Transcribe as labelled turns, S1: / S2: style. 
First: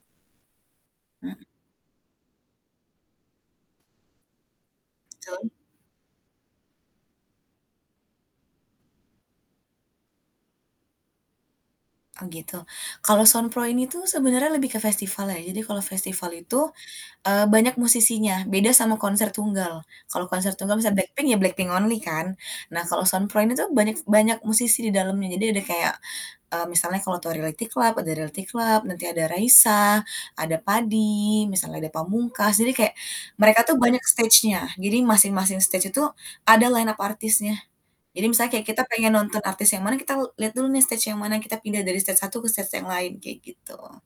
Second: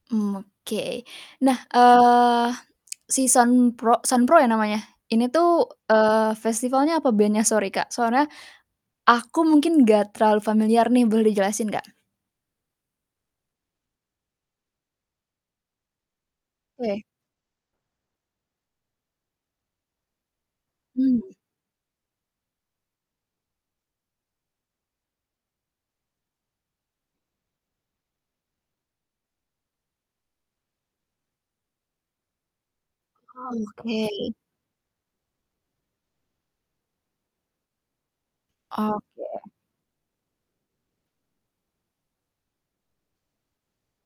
S1: Mmm, oke.
S2: Mmm.
S1: Nah, eee, si Sound Pro Sound Pro ya namanya? Ini
S2: Betul.
S1: tuh, eee, festivalnya apa bandnya, sorry, Kak? Soalnya aku mungkin enggak terlalu familiar nih, boleh dijelasin enggak?
S2: Oh, gitu. Kalau Sound Pro ini tuh sebenarnya lebih ke festival ya. Jadi kalau festival itu,
S1: Weh.
S2: eee, banyak musisinya, beda sama konser tunggal. Kalau konser tunggal misal BLACKPINK
S1: Mmm.
S2: ya BLACKPINK only kan? Nah kalau Sound Pro ini tuh banyak banyak musisi di dalamnya. Jadi ada kayak, eee, misalnya kalau tau Reality Club, ada Reality Club, nanti ada Raisa, ada Padi, misalnya ada Pamungkas, jadi kayak mereka
S1: Oh,
S2: tuh banyak
S1: oke.
S2: stage-nya. Jadi masing-masing stage itu ada line up artisnya. Jadi misalnya kayak kita pengen nonton
S1: Oke.
S2: artis yang mana kita lihat dulu nih stage yang mana, kita pindah dari stage satu ke stage yang lain, kayak gitu.